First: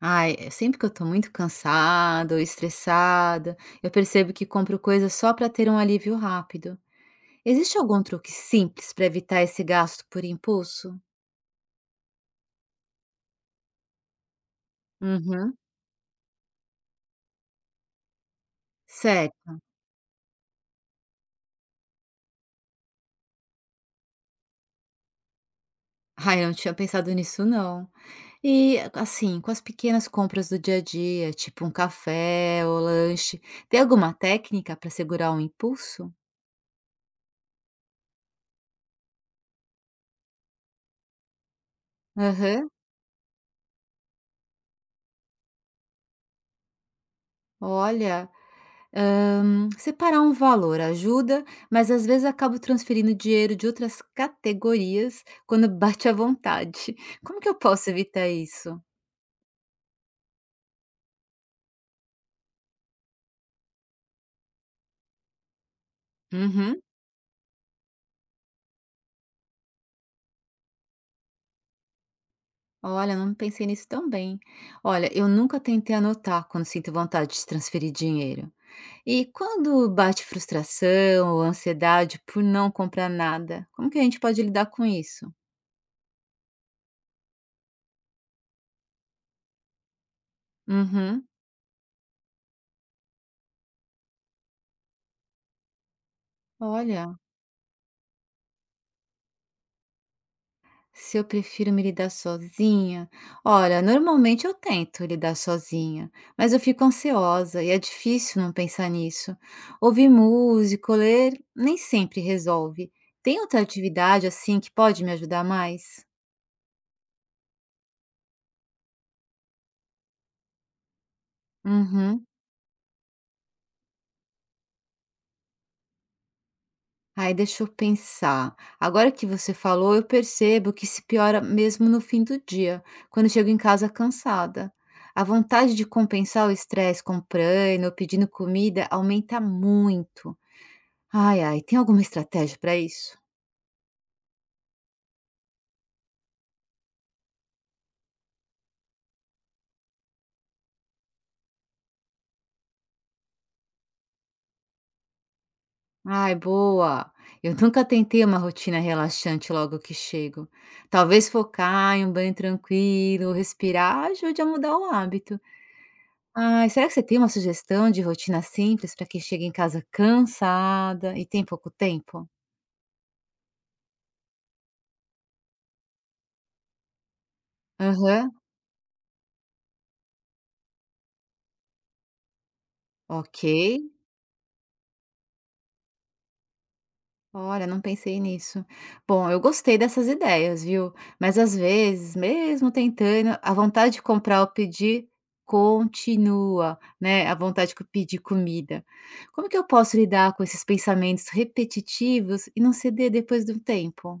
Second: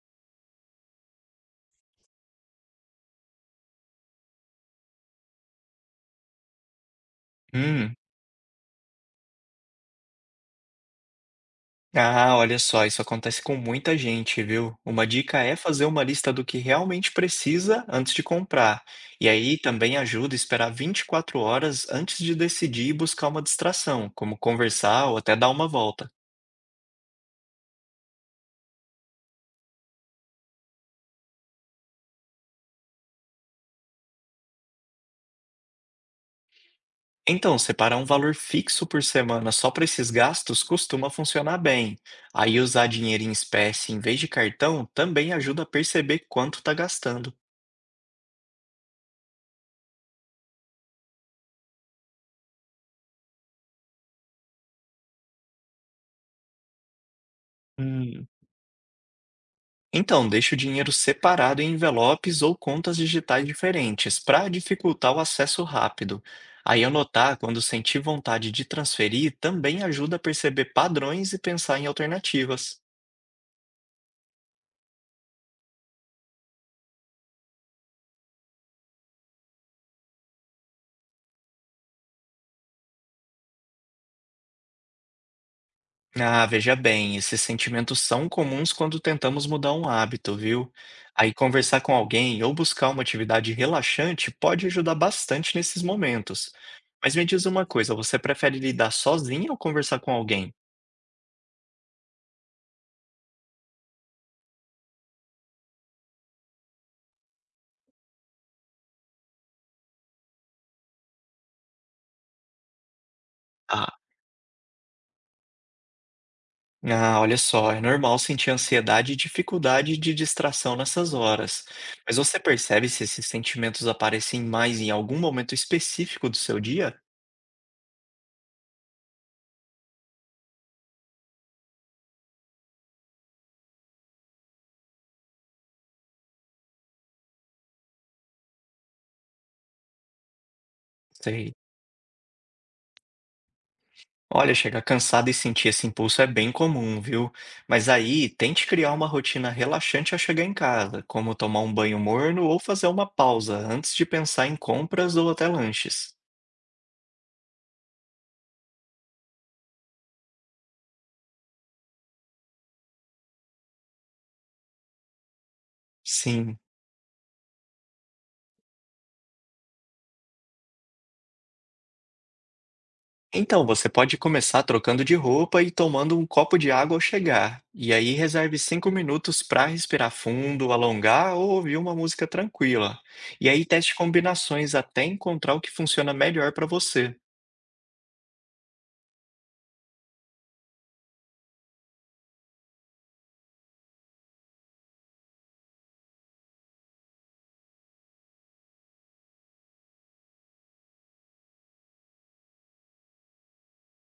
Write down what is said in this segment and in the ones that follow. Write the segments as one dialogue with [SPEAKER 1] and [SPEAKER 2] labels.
[SPEAKER 1] Ai, sempre que eu tô muito cansada ou estressada, eu percebo que compro coisas só para ter um alívio rápido. Existe
[SPEAKER 2] Hum.
[SPEAKER 1] algum truque simples para evitar esse gasto por impulso?
[SPEAKER 2] Ah, olha só, isso acontece com muita gente, viu? Uma dica é
[SPEAKER 1] Uhum.
[SPEAKER 2] fazer uma lista do que realmente precisa antes de comprar. E
[SPEAKER 1] Sério?
[SPEAKER 2] aí também ajuda a esperar 24 horas antes de decidir e buscar uma distração, como conversar ou até dar uma volta.
[SPEAKER 1] Ai, eu não tinha pensado nisso, não. E, assim, com as pequenas compras do dia a dia, tipo um café ou lanche, tem alguma técnica para segurar o impulso?
[SPEAKER 2] Então, separar um valor fixo por semana só para esses gastos costuma funcionar bem. Aí
[SPEAKER 1] Aham,
[SPEAKER 2] usar dinheiro em espécie em vez de cartão também ajuda a perceber quanto está gastando.
[SPEAKER 1] olha. Hã, separar um valor ajuda, mas às vezes acabo transferindo dinheiro de outras categorias quando bate a vontade. Como que eu posso
[SPEAKER 2] Hum,
[SPEAKER 1] evitar isso?
[SPEAKER 2] Então, deixe o dinheiro separado em envelopes ou contas digitais diferentes, para dificultar o acesso rápido.
[SPEAKER 1] Uhum.
[SPEAKER 2] Aí anotar quando sentir vontade de transferir também ajuda a perceber padrões e pensar em alternativas.
[SPEAKER 1] Olha, não pensei nisso também. Olha, eu nunca tentei anotar quando sinto vontade de transferir dinheiro. E quando bate frustração ou ansiedade por não comprar nada, como que a gente pode lidar com isso?
[SPEAKER 2] Ah, veja bem, esses sentimentos são comuns quando tentamos mudar um hábito, viu?
[SPEAKER 1] Uhum.
[SPEAKER 2] Aí conversar com alguém ou buscar uma atividade relaxante pode ajudar bastante nesses momentos. Mas
[SPEAKER 1] Olha.
[SPEAKER 2] me diz uma coisa, você prefere lidar sozinha ou conversar com alguém?
[SPEAKER 1] Se eu prefiro me lidar sozinha? Olha, normalmente eu tento lidar sozinha, mas eu fico ansiosa e é difícil não pensar nisso. Ouvir música, ler, nem sempre resolve. Tem outra atividade assim que pode me ajudar mais?
[SPEAKER 2] Ah, olha só, é normal sentir ansiedade e dificuldade de distração nessas horas. Mas
[SPEAKER 1] Uhum.
[SPEAKER 2] você percebe se esses sentimentos aparecem mais em algum momento específico do seu dia?
[SPEAKER 1] Aí deixa eu pensar. Agora que você falou, eu percebo que se piora mesmo no fim do dia, quando eu chego em casa cansada. A vontade de compensar o estresse comprando ou pedindo comida aumenta muito. Ai,
[SPEAKER 2] Sei.
[SPEAKER 1] ai, tem alguma estratégia para isso?
[SPEAKER 2] Olha, chegar cansado e sentir esse impulso é bem comum, viu? Mas aí, tente criar uma rotina relaxante ao chegar em casa, como tomar um banho morno ou fazer uma pausa antes de pensar em compras ou até lanches.
[SPEAKER 1] Ai, boa! Eu nunca tentei uma rotina relaxante logo que chego. Talvez focar em um banho tranquilo, respirar, ajude a mudar o hábito.
[SPEAKER 2] Sim.
[SPEAKER 1] Ai, será que você tem uma sugestão de rotina simples para quem chega em casa cansada e tem pouco tempo?
[SPEAKER 2] Então, você pode começar trocando de roupa e tomando um copo de água ao chegar. E aí
[SPEAKER 1] Aham,
[SPEAKER 2] reserve 5 minutos para respirar fundo, alongar ou ouvir uma música tranquila. E aí
[SPEAKER 1] ok.
[SPEAKER 2] teste combinações até encontrar o que funciona melhor para você.
[SPEAKER 1] Olha, não pensei nisso. Bom, eu gostei dessas ideias, viu? Mas às vezes, mesmo tentando, a vontade de comprar ou pedir continua, né? A vontade de pedir comida. Como que eu posso lidar com esses pensamentos repetitivos e não ceder depois de um tempo?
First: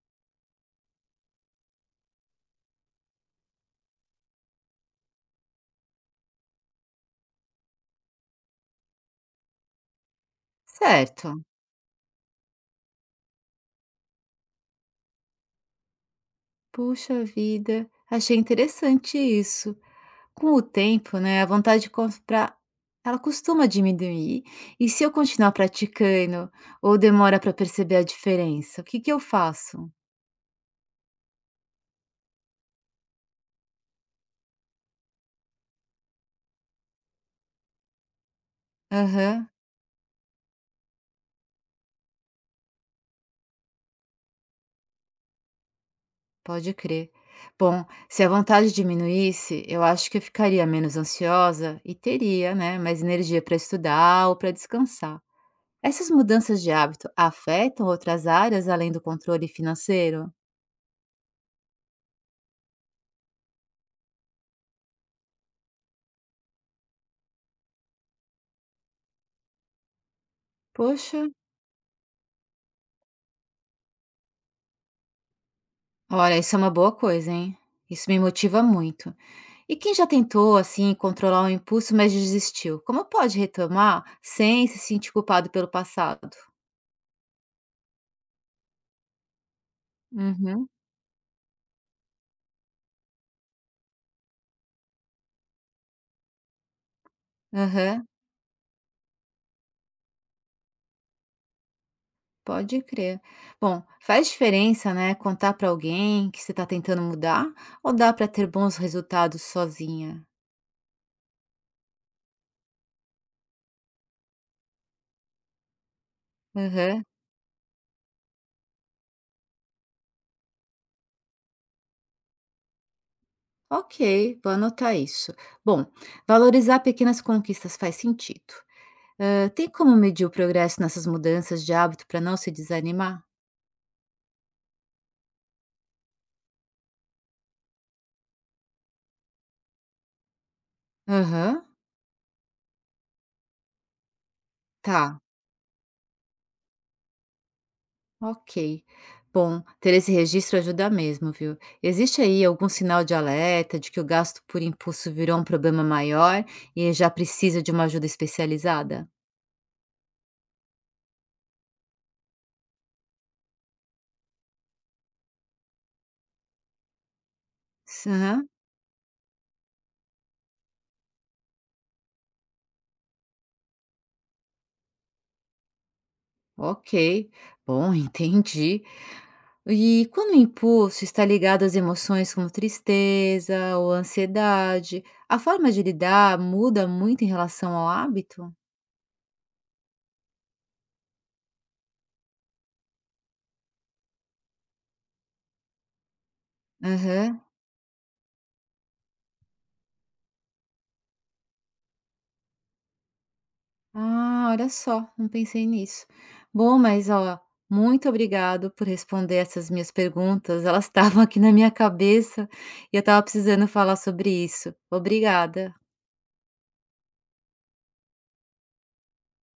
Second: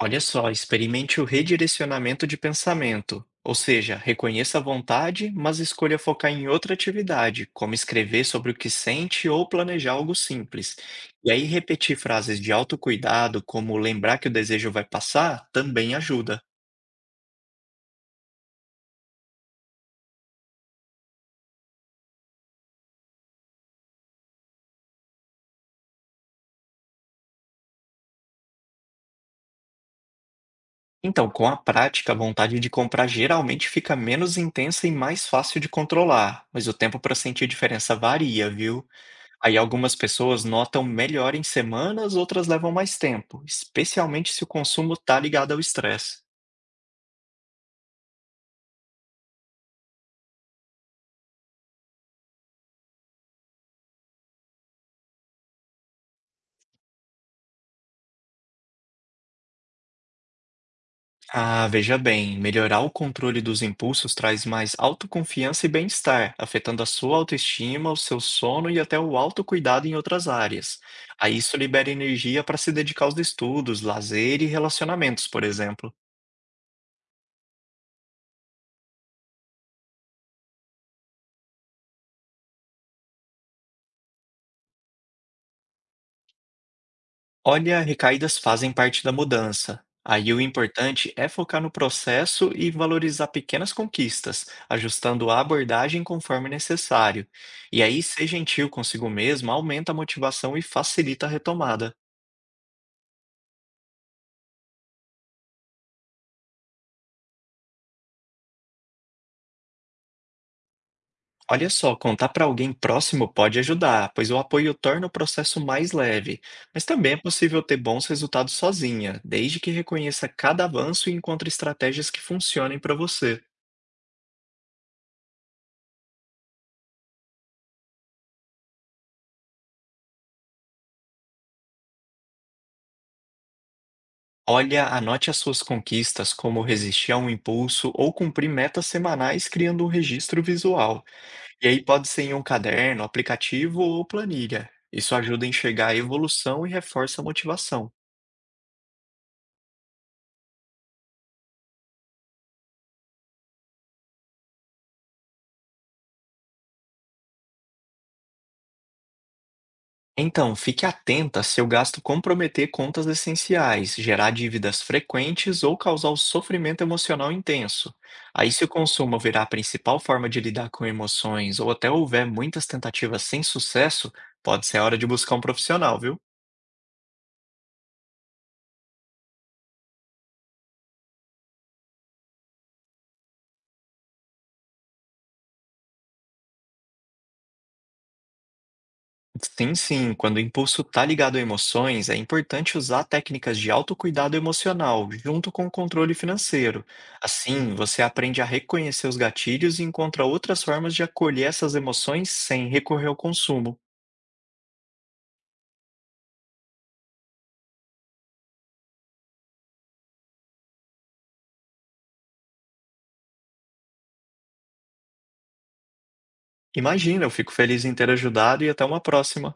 [SPEAKER 2] Olha só, experimente o redirecionamento de pensamento, ou seja, reconheça a vontade, mas escolha focar em outra atividade, como escrever sobre o que sente ou planejar algo simples.
[SPEAKER 1] Certo.
[SPEAKER 2] E aí, repetir frases de autocuidado, como lembrar que o desejo vai passar, também ajuda.
[SPEAKER 1] Puxa vida, achei interessante isso. Com o tempo, né, a vontade de comprar, ela costuma diminuir. E se eu continuar praticando ou demora para perceber a diferença, o que que eu faço?
[SPEAKER 2] Então, com a prática, a vontade de comprar geralmente fica menos intensa e mais fácil de controlar, mas o tempo para sentir diferença varia, viu?
[SPEAKER 1] Aham,
[SPEAKER 2] Aí algumas pessoas notam melhor em semanas, outras levam mais tempo, especialmente se o consumo está ligado ao estresse.
[SPEAKER 1] pode crer. Bom, se a vontade diminuísse, eu acho que eu ficaria menos ansiosa e teria, né, mais energia para estudar ou para descansar. Essas mudanças de hábito afetam outras áreas além do controle financeiro?
[SPEAKER 2] Ah, veja bem, melhorar o controle dos impulsos traz mais autoconfiança e bem-estar, afetando a sua autoestima, o seu sono e até o autocuidado em outras áreas.
[SPEAKER 1] Poxa,
[SPEAKER 2] Aí isso libera energia para se dedicar aos estudos, lazer e relacionamentos, por exemplo.
[SPEAKER 1] olha, isso é uma boa coisa, hein? Isso me motiva muito. E quem já tentou, assim, controlar o impulso, mas desistiu, como pode retomar sem se sentir culpado pelo passado?
[SPEAKER 2] Olha, recaídas fazem parte da mudança. Aí o
[SPEAKER 1] Uhum,
[SPEAKER 2] importante é focar no processo e valorizar pequenas conquistas, ajustando a abordagem conforme necessário. E aí,
[SPEAKER 1] aham,
[SPEAKER 2] ser gentil consigo mesmo aumenta a motivação e facilita a retomada.
[SPEAKER 1] pode crer. Bom, faz diferença, né, contar para alguém que você está tentando mudar ou dá para ter bons resultados sozinha?
[SPEAKER 2] Olha só, contar para alguém próximo pode ajudar, pois o apoio torna o processo mais leve. Mas
[SPEAKER 1] Aham.
[SPEAKER 2] também é possível ter bons resultados sozinha, desde que reconheça cada avanço e encontre estratégias que funcionem para você.
[SPEAKER 1] Ok, vou anotar isso. Bom, valorizar pequenas conquistas faz sentido. Ah, tem como medir o progresso nessas mudanças de hábito para não se desanimar?
[SPEAKER 2] Olha, anote as suas conquistas, como resistir a um impulso ou cumprir metas semanais criando um registro visual.
[SPEAKER 1] Aham,
[SPEAKER 2] E aí pode ser em um caderno, aplicativo ou planilha. Isso
[SPEAKER 1] tá.
[SPEAKER 2] ajuda a enxergar a evolução e reforça a motivação.
[SPEAKER 1] Ok. Bom, ter esse registro ajuda mesmo, viu? Existe aí algum sinal de alerta de que o gasto por impulso virou um problema maior e já precisa de uma ajuda especializada?
[SPEAKER 2] Então, fique atenta se o gasto comprometer contas essenciais, gerar dívidas frequentes ou causar um sofrimento emocional intenso.
[SPEAKER 1] Aham,
[SPEAKER 2] Aí, se o consumo virar a principal forma de lidar com emoções ou até houver muitas tentativas sem sucesso, pode ser a hora de buscar um profissional, viu?
[SPEAKER 1] ok. Bom, entendi. E quando o impulso está ligado às emoções como tristeza ou ansiedade, a forma de lidar muda muito em relação ao hábito?
[SPEAKER 2] Sim, sim. Quando o impulso está ligado a emoções, é importante usar técnicas de autocuidado emocional, junto com o controle financeiro.
[SPEAKER 1] Aham.
[SPEAKER 2] Assim, você aprende a reconhecer os gatilhos e encontra outras formas de acolher essas emoções sem recorrer ao consumo.
[SPEAKER 1] Ah, olha só, não pensei nisso. Bom, mas ó, muito obrigado por responder essas minhas perguntas. Elas estavam aqui na minha cabeça e eu estava precisando falar sobre isso. Obrigada.
[SPEAKER 2] Imagina, eu fico feliz em ter ajudado e até uma próxima.